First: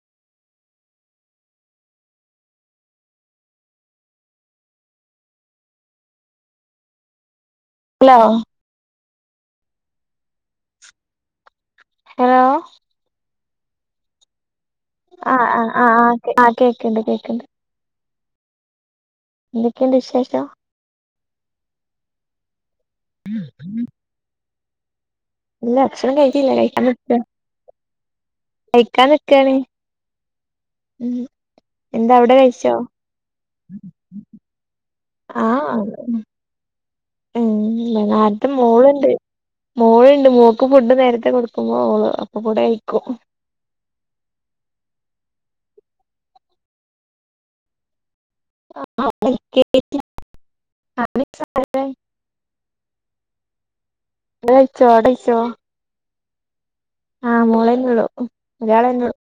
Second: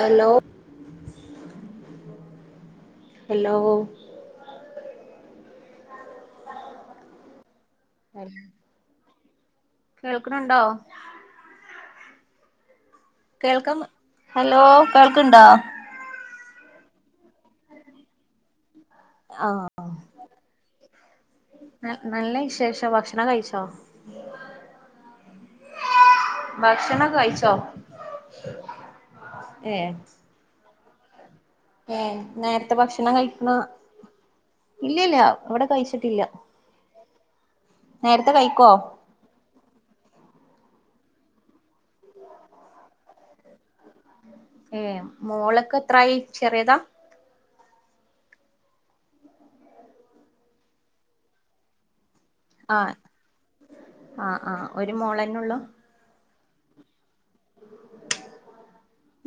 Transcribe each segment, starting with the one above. Hello hello hello കേൾക്കണിണ്ടോ hello കേൾക്കം hello കേൾക്കണ്ടോ കേക്കണ്ട് കേക്കണ്ട് ആഹ് എന്തൊക്കെയുണ്ട് വിശേഷം നല്ല വിശേഷം ഭക്ഷണം കഴിച്ചോ ഇല്ല അക്ഷണം കഴിച്ചില്ല കഴിക്കാൻ ഭക്ഷണം നിക്ക കഴിച്ചോ കഴിക്കാൻ നിക്കാണ് ഏ ഉം ഏ എന്താ അവിടെ കഴിച്ചോ നേരത്തെ ഭക്ഷണം കഴിക്കണാ ഇല്ലല്ല ആ ഇവിടെ കഴിച്ചിട്ടില്ല ഉം നേരത്തെ മോളുണ്ട് മോളുണ്ട് മോ ക്ക് ഫുഡ് നേരത്തെ കൊടുക്കുമ്പോ ഓള് അപ്പൊ കുടെ കയിക്കും ഏ മോളൊക്കെ എത്രായി ചെറിയതാ ആ [unintelligible] ആ ആ ആ ഇങ്ങള് കഴിച്ചോ ഒരു അവിടെ കഴിച്ചോ മോളന്നെ ഉള്ളൂ ആ മോളന്നെള്ളു ഒരാള് തന്നെ ഉളളൂ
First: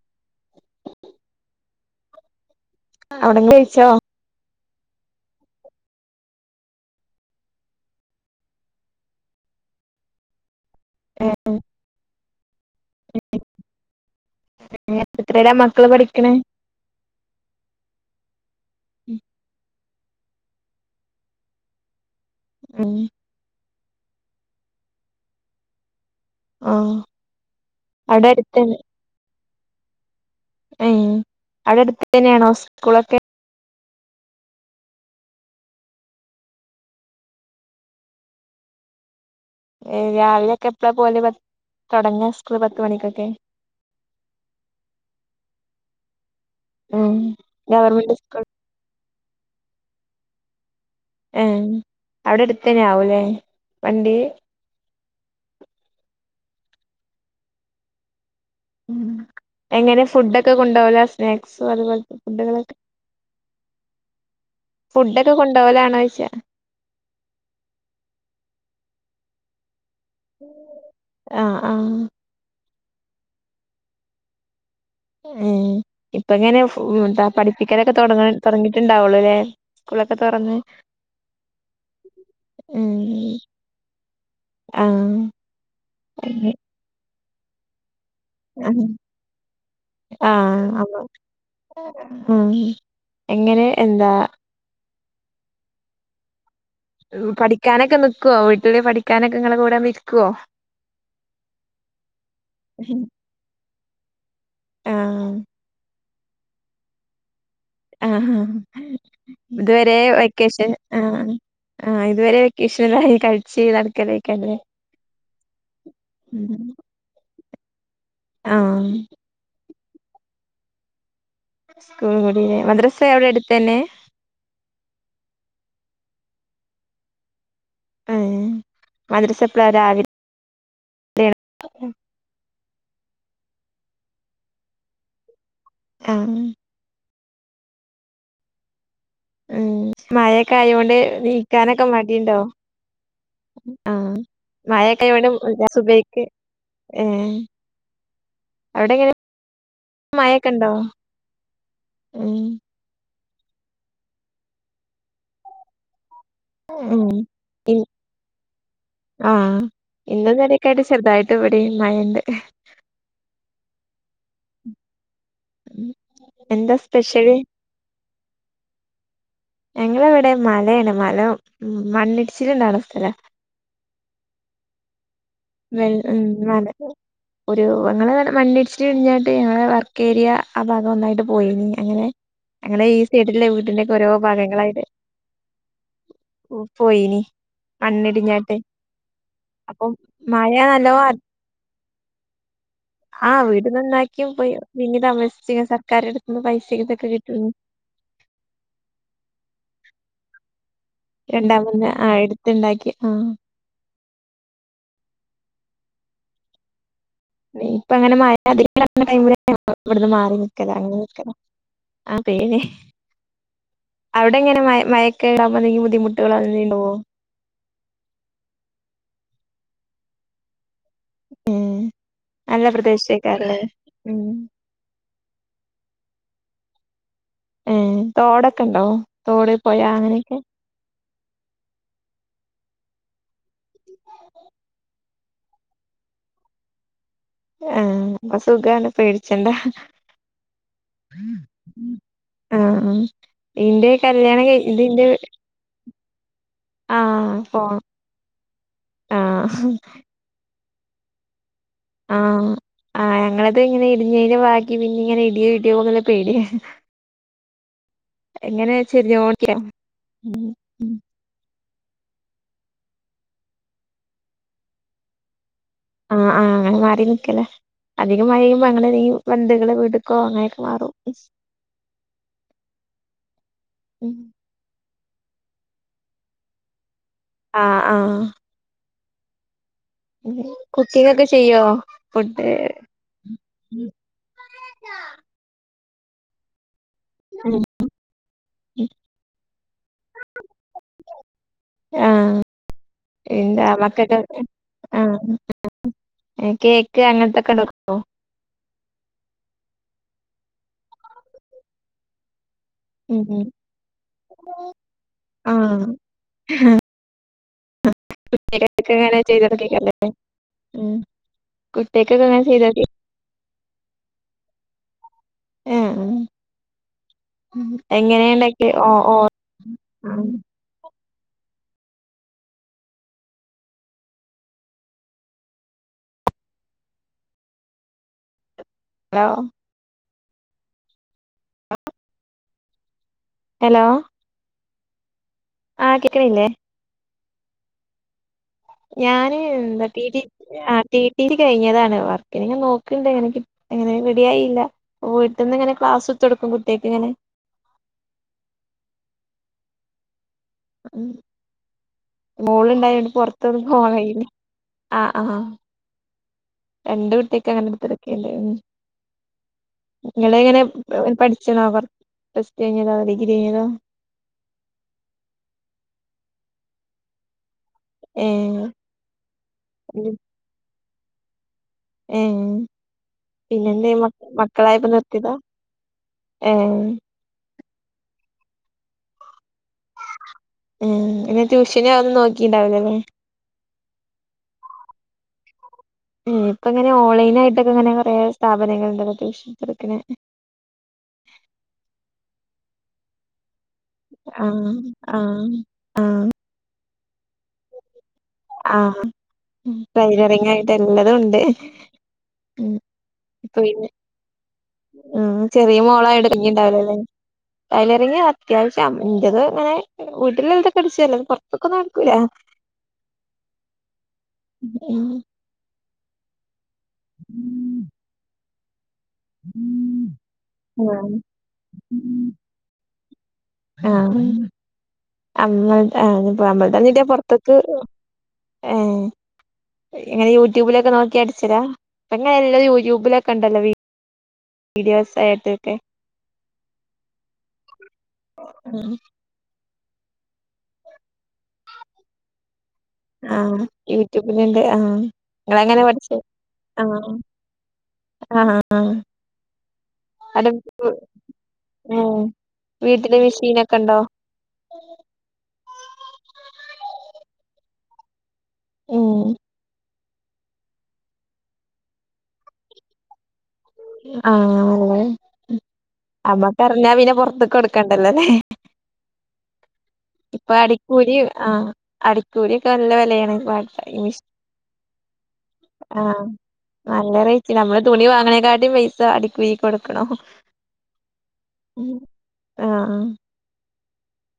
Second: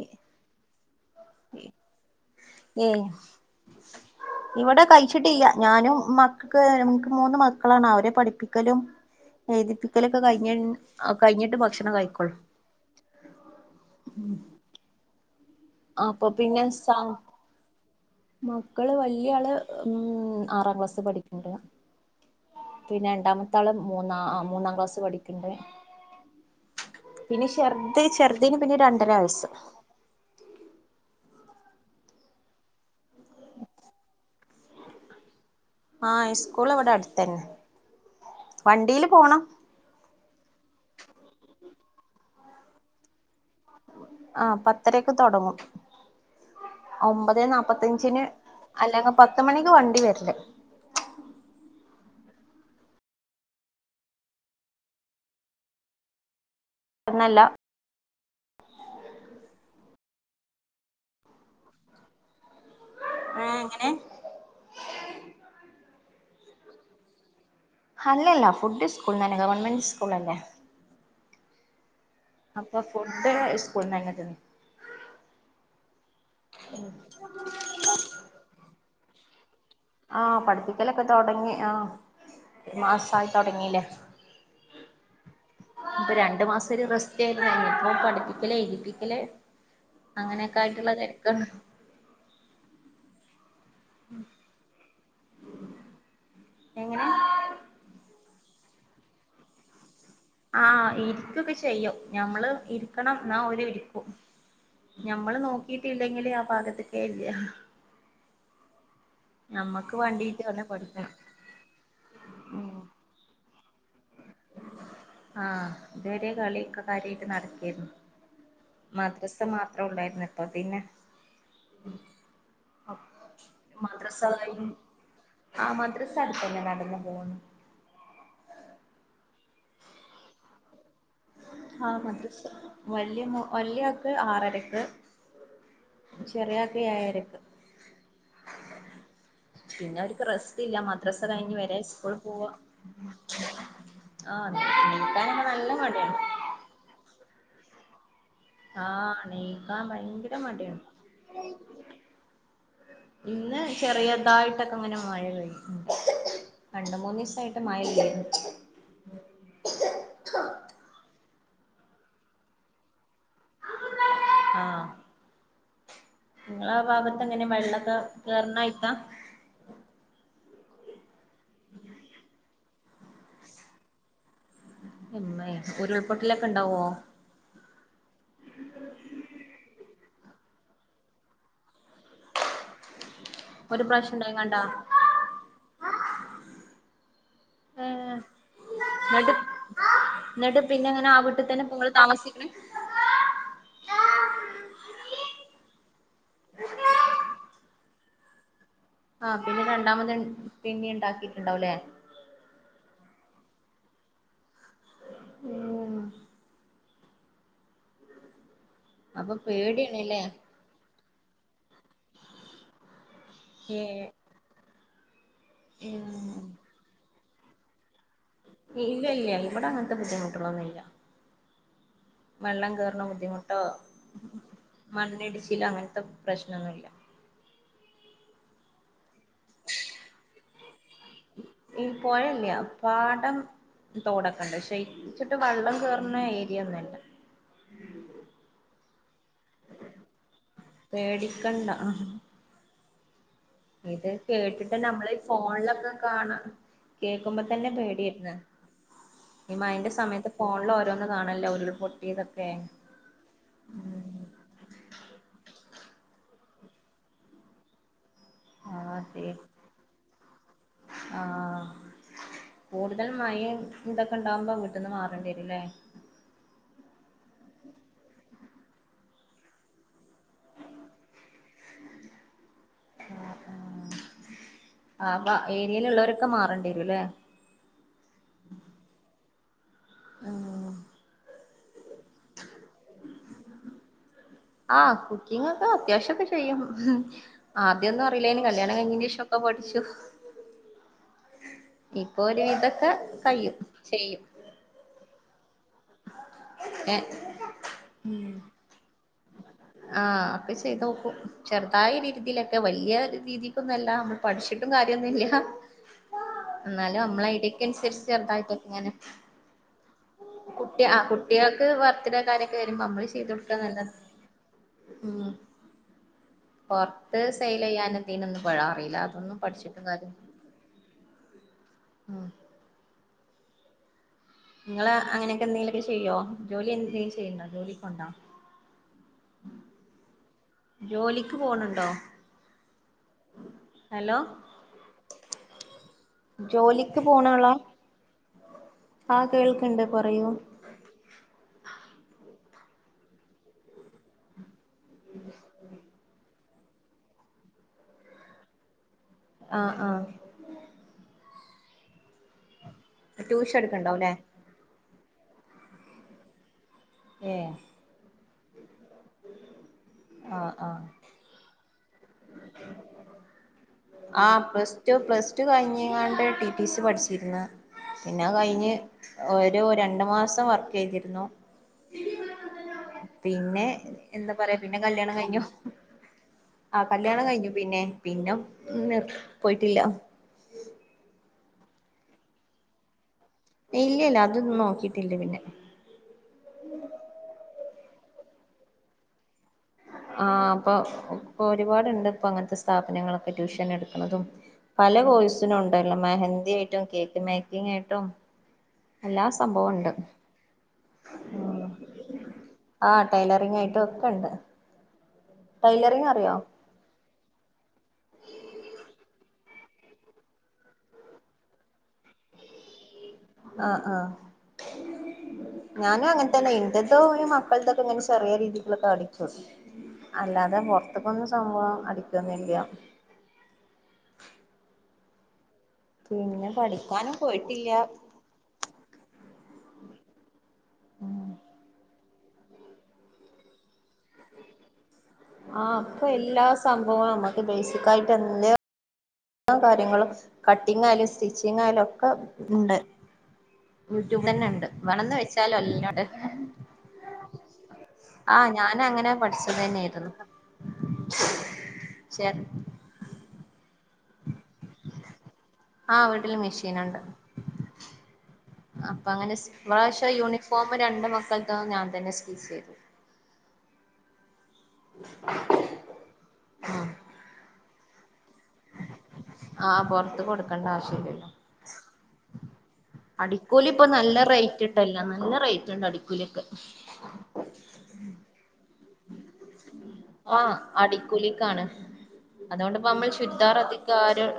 ഏ അവിടേ കഴിച്ചോ ഇവിടെ കഴിച്ചിട്ടില്ല്യ ഞാനും മക്കക്ക് ഞമക്ക് മൂന്ന് മക്കളാണ് അവരെ പഠിപ്പിക്കലും എഴുതി പിക്കലൊക്കെ കഴിഞ്ഞ ആ കഴിഞ്ഞിട്ട് ഏ ഭക്ഷണം കഴിക്കോളൂ ഉം ത്രല്ല മക്കള് പഠിക്കണ മക്കള് വലിയ ആള് ഉം ആറാം ക്ലാസ് പഠിക്കണ്ട ഉം പിന്നെ രണ്ടാമത്തെ ആള് മൂന്നാം മൂന്നാം ക്ലാസ്സ് പഠിക്കണ്ട് ആ പിന്നെ ഛെർദ അവിടെ ഛെർദീന് അടുത്തന്നെ പിന്നെ രണ്ടര വയസ്സ ഉം അവിടെ അടുത്ത് തന്നെയാണോ സ്കൂളൊക്കെ ആ സ്കൂൾ ഇവിടെ അടുത്തന്നെ വണ്ടിയില് പോണം ഏ രാവിലെയൊക്കെ എപ്പഴാ പോലെ തുടങ്ങ സ്കൂള് പത്തുമണിക്കൊക്കെ ആ പത്തരക്ക് തുടങ്ങും ഉം ഒമ്പത് ഗവർമെന്റ് നാപ്പത്തയഞ്ചിന് സ്കൂൾ അല്ലെങ്കിൽ പത്ത മണിക്ക് വണ്ടി വരില്ലേ എ അവിടെ അടുത്തേന്നെ ആവൂല്ലേ വണ്ടി [inaudible] എന്നല്ല ഉം എങ്ങനെ ഫുഡൊക്കെ കൊണ്ടാവല സ്നാക്സും അതുപോലത്തെ ഫുഡുകളൊക്കെ ഏഹ് എങ്ങനെ ഫുഡൊക്കെ കൊണ്ടപോലാണോ ചോച്ചാ അല്ലല്ല ഫുഡ് സ്കൂൾ നന്നെ ഗവൺമെന്റ് സ്കൂൾ അല്ലെ ആ ആ അപ്പോ ഫുഡ് സ്കൂളന്ന അങ്ങ തന്നെ എ ഇപ്പങ്ങനെ ന്ത പഠിപ്പിക്കാനൊക്കെട തുടങ്ങിട്ടുണ്ടാവുള്ളൂ ല്ലേ ആ പഠിപ്പിക്കലൊക്കെ തുടങ്ങി ആ ഒരു ഉം മാസമായിത്തൊടങ്ങീല്ലേ ആഹ് ഇപ്പൊ രണ്ടു മാസ ഒരു റെസ്റ്റ് [unintelligible] ഇപ്പം പഠി ആ അങ്ങനെയൊക്കെ ആയിട്ടുള്ള തെരക്കാണ് പ്പം ആ എങ്ങനെ എന്താ എങ്ങനെ പഠിക്കാനൊക്കെ നിക്കുവോ വീട്ടില്ിൽ പഠിക്കാനൊക്കെ നിങ്ങെ കൂടെ നി ആ ഇരിക്കൊക്കെ ചെയ്യോ ഞമ്മ ഇരിക്കണം എന്നാര് ഇ ആഹ് ഞമ്മള് നോക്കിട്ടില്ലെങ്കില് ആ ഭാഗത്തൊക്കെല്ല ആ ആഹ് ഞമ്മക്ക് ഇതുവരെ വേണ്ടീട്ട് ഓലെ വെക്കേഷൻ ആ പഠിക്കണം ആ ഇതുവരെ ഉം വെക്കേഷനായി ക ചെയ്ത് നടക്കലേയിരിക്കും അല്ലേ? ആഹ് ഇതുവരെ കളിയൊക്കെ കാര്യായിട്ട് നടക്കാരുന്നു ആഹ് മദ്രസ മാത് മാത്രോ ഉണ്ടായിരുന്ന് ഇപ്പ പിന്നെ സ്കൂൾ [unintelligible] മദ്രസ്സ അവിടെ അടുത്തു തന്നെ? മദ്രസായും [unintelligible] അടുത്തന്നെ നടന്നു പോകുന്നു. ഏഹ് മദ്രസ്സെപ്പളാ രാവിലെ ആഹ് മദ്രസ്സ വല്യ മോ വല്യ ആക്ക് ആറരക്ക് ആഹ് ചെറിയാക്ക് ഏഴരയ്ക്ക്. ഉം പിന്നെ ഓര്ക്ക് മഴയൊക്കെ റെസ്റ്റ് ഇല്ല ആയോണ്ട് മദ്രസ്സ കഴിഞ്ഞ് വെരെ നീക്കാനൊക്കെ സ്കൂൾ മടിയുണ്ടോ പോവാ ആഹ് മയക്കെ ആയോണ്ട് ഞാൻ സുബൈക്ക് ഏഹ് അവിടെ ആഹ് എങ്ങനെ എണീക്കാൻ ഭയങ്കര മഴയൊക്കെ ഉണ്ടോ മടിയാണ് ഉം ഇന്ന് ചെറിയതായിട്ടൊക്കെ ഇങ്ങനെ മഴ പെയ്ത് ഒ ഓ ആഹ് ഇന്നും ഇന്നലെയൊക്കെയായിട്ട് ചെറുതായിട്ട- ഇവിടെയും മഴണ്ട് [inaudible] എന്താ നിങ്ങളാ ഭാഗത്ത് സ്പെഷ്യല് എങ്ങനെ വെള്ളൊക്കെ കേയറണായിട്ടാ ഞങ്ങളവിടെ മലയാണ് മല മണ്ണിടിച്ചിട്ടുണ്ടണ സ്ഥല [inaudible] ഇമ്മേ വെ ഉം ഉരുൾപൊട്ടലൊക്കെ വ ഉണ്ടാവോ [unintelligible] ഒരു ഞങ്ങള് മണ്ണിടിച്ചില് കഴിഞ്ഞാട്ട് ഞങ്ങളെ വർക്കേരിയ ആ ഭാഗം ഒന്നായിട്ട് പോയീനി അങ്ങനെ ഞങ്ങളീ- സൈടി [unintelligible] ലെ ഒരു വീടിന്റെക്കെ ഓരോ പ്രാവശ്യം ഉണ്ടായിങ്ങാണ്ടാ ഭാഗങ്ങളായിത് ഓ പോയീനി ഏഹ് മണ്ണിടിഞ്ഞാട്ടെ അപ്പൊ- ന്നിട്ട് പിന്നെങ്ങനാ ആ വീട്ടിതന്നെ ഇപ്പം താമസിക്ക്ണേ ആഹ് വീട് നന്നാക്കിയും പോയി പിന്നേം താമസ്ച്ച് സർക്കാറെടുത്തുന്നു പൈസേം ഇതൊക്കെ കിട്ടും ആ പിന്നെ രണ്ടാമത് - രണ്ടാമെന്ന് ആ എടുത്ത്ണ്ടാക്കി ആ ഉം ഇപ്പ അങ്ങനെ മഴ അതികാവുന്ന അപ്പൊ ടൈമിലൊക്കെ ഇവട്ന്ന് പേടിയാണ്ല്ലേ മാറി നിക്കലാ അന - ആതെന്നെ ഏഹ് അവിടെ എങ്ങനെ മയ മയൊ ക്കേണ്ടാകുമ്പൊ എന്തെങ്കിലും ബുദ്ധിമുട്ടുകള് ഉം എന്തെണ്ടാവോ ഇല്ല ഇല്ല ഇവടെ അങ്ങനത്തെ ബുദ്ധിമുട്ടുകളൊന്നും ഇല്ല ഉം നല്ല വെള്ളം കേറ്ണ പ്രദേശേക്കാരല്ലേ ബുദ്ധിമുട്ടോ ഉം മണ്ണിടിച്ചില് അങ്ങത്തെ- പ്രശ്നം ഒന്നുംയില്ല ഏ തൊടൊക്കെണ്ടോ തോട് പൊയാ അങ്ങനൊക്കെ പൊഴല്യ പാടം. തോടൊക്കെ ഇണ്ട്. പക്ഷെ അത്ച്ച്ട്ട് വള്ളം കേറ്ണ ഏരിയൊന്നല്ല. ആ പ്പം സുഖാണ് പേടിച്ചണ്ടാ. പേടിക്കണ്ട. ആഹ ആഹ് ആഹ് ഇന്റെ ഇത് കല്യാണം കഴി കേട്ടിട്ട് ഇത് ഇന്റെ നമ്മളെ ഫോൺലൊക്കെ കാണാ ആഹ് കേക്കുമ്പൊതന്നെ പോണം പേടിര്ന്ന് ഈ ആഹ് മഴന്റെ സമയത്ത് ഫോൺല് ഓരോന്ന് കാണല്ലോ ഓരോ ആ ആ ഞങ്ങളത് ഇങ്ങനെ ഉം ഇടിഞ്ഞൻ്റെ ബാക്കി പിന്നിങ്ങനെ ഇ [unintelligible] ള്ള പേടിആ എങ്ങനെ ആഹ് അതെ [unintelligible] ആഹ് കൂടുതൽ മഴിം ഇതൊക്കെ ഇണ്ടാവ്മ്പോ വീട്ട്ന്ന് മാറേണ്ടി വരൂല്ലേ? ആ ആ അങ്ങനെ മാറി നിക്കലാ. അധികം മഴയ്യുമ്പോ അങ്ങനെനീങ്ങും ബന്തുക്കളെ വീട്ട്ക്കോ അങ്ങനൊക്കെ മാറും. [unintelligible] ഉം ആ ഏരേലുള്ളോരൊക്കെ മാറേണ്ടിരും ല്ലേ? ആ ആ ഉം കുക്കിങ്ങൊക്കെ ചെയ്യോ ഫുഡ് ആ കുക്കിങ്ങൊക്കെ അത്യാവശ്യക്കെ ചെയ്യും. ഉം ആദ്യൊന്നും അറീലേനി കല്യാണം കഴിഞ്ഞേൻ്റേഷം ഒക്കെ പഠിച്ചു. ഇപ്പോ ആഹ് ഒരുവിതൊക്കെ കഴിയും. എന്താ മക്കക്ക് ചെയ്യും. [inaudible] കേക്ക് ഏഹ് അങ്ങൻത്തൊക്കെ വെക്കും. ആ ഒക്കെ ചെയ്തോക്കും ചെറുതായി രീതിയിലൊ ക്കെ വല്യ ഉം ഉം രീതിക്കൊന്നല്ല. മ്മള്‌ പഠിച്ച്ട്ടും കാര്യൊന്നുല്ല. ആഹ് എന്നാലും നമ്മളെ ഐഡിക്കൻസരിച്ച് ചെറുതായിട്ട് ഇങ്ങനെ കേക്കൊക്കെങ്ങനെ ചെയ്തൊട്ക്കേക്കാരല്ലേ കുട്ടി ഉം ആ കുട്യേക്ക് ബർത്തിഡേ കുട്ട്യേക്കൊക്കെ അങ്ങനെ കാര്യൊക്കെ ചെയ്തോക്കി വരുമ്പോ അമ്മള് ചെയ്തൊട്ക്കാന്നല്ലാതെ. ഏഹ് ഉം പൊർത്ത് സെയിലെയ്യാനും തിനൊന്നും പ്പഴ ഇണ്ടാക്കിയെ ഓ അറീല. ഓ അതൊന്നും പഠിച്ച്ട്ടും കാര്യ ആഹ് ഇങ്ങള് അങ്ങനൊക്കെ എന്തെങ്കിലൊക്കെ ചെയ്യോ? ജോലി എന്തെങ്കിലും ചെയ്യ്ണ്ടോ? ജോലിക്കോവ്ണ്ടോ? ഹലോ ജോലിക്ക് പോണ് ണ്ടോ? ഹലോ ആഹ് കേക്ക്ണ്ല്ലേ? ജോലിക്ക് പോണാളാ ആഹ് ഞാന് കേൾക്കണ്ട് എന്താ ടി ടി പറയൂ ആഹ് ടി ടി സി കഴിഞ്ഞതാണ്. വർക്കിനങ്ങെ നോക്ക്ണ്ട് എങ്ങനക്കി എങ്ങനെ റെഡിയായിയില്ല വീട്ട്ന്ന് ഇങ്ങനെ ക്ലാസ് തൊടുക്കും കുട്ടേൾക്ക് ഇങ്ങനെ. ആഹ് ആഹ് ഉം മോള് ഇണ്ടായോണ്ട് ട്യൂഷൻ പൊറത്തൊന്നും എടുക്കണ്ടാവുംല്ലേ [unintelligible] ആഹ് ആഹ് രണ്ട് ഏ കുട്ടിയേക്ക് അങ്ങനെ എടുത്ത് കോടുക്കല്ലേ ഇങ്ങള് ആഹ് എങ്ങനെ പഠിച്ച്ണോ? അവർ ആഹ് പ്ലസ് ടു പ്ലസ് ടു കഴിഞ്ഞിങ്ങാണ്ട് ടി ടി സി പഠിച്ചിരുന്നെ. ഏ പിന്നെ കഴിഞ്ഞ് ഒരു രണ്ട് മാസം വർക്ക് ചെയ്തി ന്നു ഏഹ് പിന്നെന്തെ മക്ക് എന്താ പറയാ മക്കളായപ്പ നിർത്തിയതാ? ഏഹ് ആഹ് കല്ല്യാണം കഴിഞ്ഞു പിന്നെ പിന്നെ നിർ പോയിട്ടില്ല ഏഹ് പിന്നെ ട്യൂഷന് ഒന്നും നോക്കിണ്ടാവിലല്ലേ? ഇല്ല ഇല്ല അതൊന്നും നോക്കിട്ടില്ല പിന്നെ ഉം ഇപ്പങ്ങനെ ഓൺലൈൻനായിട്ട് ത്തക്കെ ഇങ്ങനെ കുറെ സ്ഥാപനങ്ങൾ ഇണ്ടല്ലോ അത്യാശ്യം. ആഹ അപ്പൊ ഇപ്പൊ ഒരുപാടുണ്ട് ഇപ്പൊ അങ്ങനത്തെ സ്ഥാപനങ്ങളൊക്കെ ട്യൂഷൻ. എടുക്കണതും ആഹ് പല ആഹ് കോഴ്സിനു ണ്ടല്ലോ ആഹ് മെഹന്ദി ആയിട്ടും കേക്ക് മേക്കിംഗ് ആയിട്ടും ആഹ എല്ലാ സംഭവം ആ ഉണ്ട് ടൈലറിങ്ങും ആയിട്ട് എല്ലതും ഉണ്ട്. ഉം ആഹ ടൈലറിങ്ങ് ഇപ്പൊ ആയിട്ടും പിന്നെ ഒക്കെ ണ്ട് ഉം ചെറിയ മോളായി ഇറങ്ങിണ്ടാവലല്ലെ ടൈലറിങ്ങ് അത്യാവശ്യം ന്റത് ങ്ങനെ വീട്ടിലെല്ലതൊടിച്ചല്ലോ പുറത്തൊക്ക ഒന്നും നടക്കൂല. ആഹ ആഹ ഉം ഞാനും അങ്ങനത്തന്നെ ഇൻ്റെത് തോ മക്കൾക്കൊക്കെ ഇങ്ങനെ ചെറിയ രീതിയിലുള്ള താടി [unintelligible] അല്ലാതെ ആഹ് പോറത്തക്കൊന്നും സംഭവം അടിക്കൊന്നില്ല. ആഹ അമ്മൾ [unintelligible] [unintelligible] ആപ്പ പിന്നെ അമ്മളന്നിട്ടിയ പഠിക്കാനും പൊറത്തേക്ക് പോയിട്ടില്ല ഏ ഇങ്ങനെ യൂട്യൂബിലൊക്കെ നോക്കി അടിച്ചതാ ഇങ്ങനെ എല്ല യൂട്യൂബിലൊക്കെ ഉണ്ടല്ലോ? വീ ആഹ അപ്പൊ എല്ലാ സംഭവവും നമ്മുക്ക് ബേസിക്ക ആയിട്ട് എ കാര്യങ്ങളും കട്ടിങ്ങ് യാലും സ്റ്റിച്ചിങ് ആയാലും ഒക്കെ ഉണ്ട്. ആഹ യൂട്യൂബ് തന്നെ യൂട്യൂബിലുണ്ട്. ഉണ്ട് ആഹ വേണന്ന് വെച്ചാലും നിങ്ങള് അങ്ങനെ എല്ലാം പഠിച്ചു? ആ ആഹ ഞാന് അങ്ങനെ പഠിച്ചത് തന്നെയായിരുന്നു. ആം ശരി വീട്ടില മിഷീനോക്കെണ്ടോ? ആഹ വീട്ടിൽ മെഷീനുണ്ട്. അപ്പൊ ഉം അങ്ങനെ യൂണിഫോമ് രണ്ട് മക്കള്ളത് ഞാൻ തന്നെ സ്റ്റിച്ച് ചെയ്തു. ആഹ അല്ലെ അമ്മക്കറിഞ്ഞാ പിന്നെ പോറത്ത് കൊടുക്ക ണ്ടല്ലോല്ലേ? ആഹ് പൊറത്ത് ഇപ്പൊ കൊടുക്കണ്ട അടിക്കൂലി ആവശ്യല്ലല്ലോ ആ അടിക്കൂലി. നല്ല വിലയാണ് പാ അടിക്കൂലി ഇപ്പൊ നല്ല [unintelligible] റേറ്റ് ഇണ്ടല്ലോ നല്ല റേറ്റ് [unintelligible] ഉണ്ട് ആ അടിക്കൂലിയൊക്കെ നല്ല റേറ്റിലാ നമ്മള് തുണി വാങ്ങണേക്കാട്ടി പൈസ അടികുലി ആഹ അടിക്കൂലിക്കാണ്. അതുകൊണ്ട് ഇപ്പോ ആഹ് നമ്മൾ ശുരിദാർ ഇപ്പോആരും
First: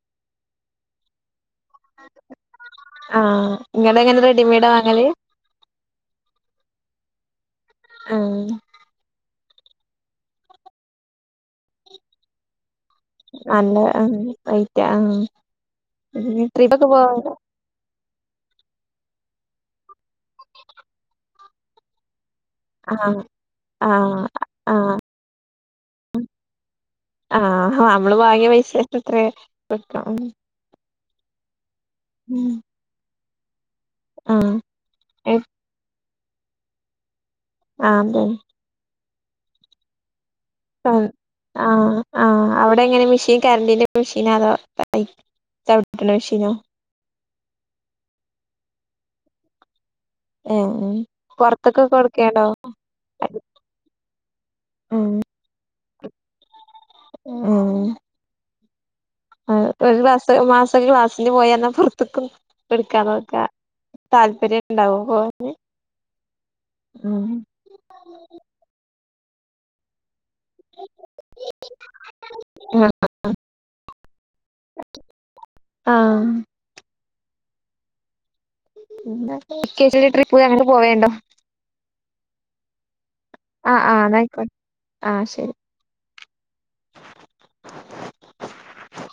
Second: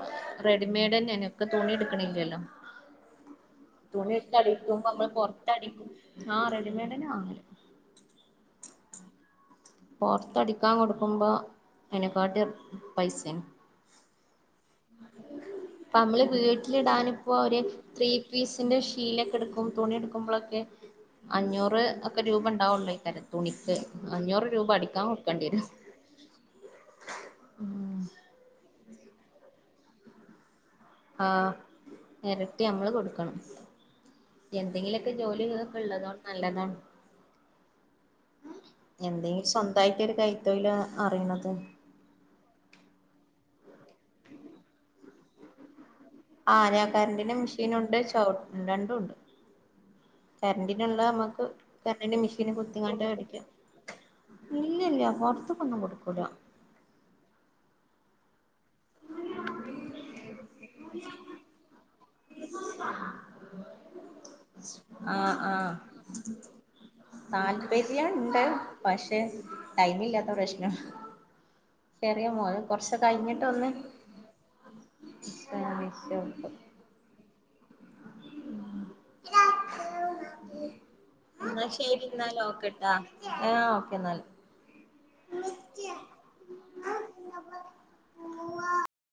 റെഡിമെയഡ് തന്നെന്ഇപ്പോ തുണി എടുക്കണില്ലല്ലോ ആഹ് - ഇങ്ങള് തുണി എങ്ങനെ എടുത്ത് റെഡിമെയ്ഡാ അടിക്ക്മ്പം വാങ്ങല് നമ്മള് പൊറത്തടിക്കും ആഹ് റെഡിമെയ്ഡ്ന്നെ വങ്ങല് - ആഹ് പൊറത്തടിക്കാൻ കൊടുക്കുമ്പോ അനേക്കാട്ടീ- നല്ല ആഹ് റെയിറ്റാ ഇപ്പ നമ്മള് ആഹ് ട്രീപ്പ ഒക്കെ വീട്ടിലിടാനിപ്പോ പോവാറ്ണ്ട- ഒരു ത്രീ പീസിന്റെ ശീലൊക്കെ എടുക്കുംമ്പം തുണി എടുക്കുമ്പളൊക്കെ അഞ്ഞൂറ്- രൂപ ഉണ്ടാവുള്ള ര ആഹ് തുണിക്ക് ആഹ് അഞ്ഞൂറ് - ആഹ് ആഹ് നമ്മള് വാങ്ങിയ പൈസക്കത്രേം- [unintelligible] ആഹ് എരട്ടി അമ്മള് കൊട്ക്കണം- ആഹ് എന്തെങ്കില്ക്കെ ഏഹ് ജോലിക്കെ ഉള്ളത് നല്ലതാണ്- ആതെ- എന്തെങ്കിലും സ്വന്തായിട്ട് ഒരു കൈ- ആഹ് ആഹ് ആഹ് അവിടെ എങ്ങനെ മെഷീൻ കറണ്ടിന്റെ മെഷീനതോ? [unintelligible] ആഹ് ഞാൻ കറൻ്റിൻ്റെ മെഷീൻ ഉണ്ട് ചവ് രണ്ടും ഉണ്ട്- ഏഹ് ഉം കരണ്ടിനുള്ള അമ്ക്ക് പൊറത്തൊക്കെ കറന്റിന്റെ കൊടുക്കേണ്ടോ മെഷീന് കുത്തിങ്ങോട്ട് അടിക്കാം- ഇല്ലില്ല പൊറത്തുക്കൊന്നും കൊടുക്കൂല- ഓഹ് - ആഹ് ഒരു ക്ലാസ് മാസ ക്ലാസ്സിന് പോയന്നാ പുറത്തക്കും എടുക്കാന്നത്- ആഹ് ആഹ് ഉം താല്പര്യംണ്ട് പശ് ദേ ടൈം ഇല്ലാത്ത പ്രശ്നം ചെറിയാ മോല് കൊറച് കഴിഞ്ഞിട്ട് ഒന്ന്- ആഹ് [inaudible] [unintelligible] ട്രിപ്പ് അങ്ങനെ പോവേണ്ടോ - ന്നാ ശെരി ന്നാലോക്ക്ട്ടോ ആ ആ ന്നയ്ക്കോട്ടെ ആ ശെരി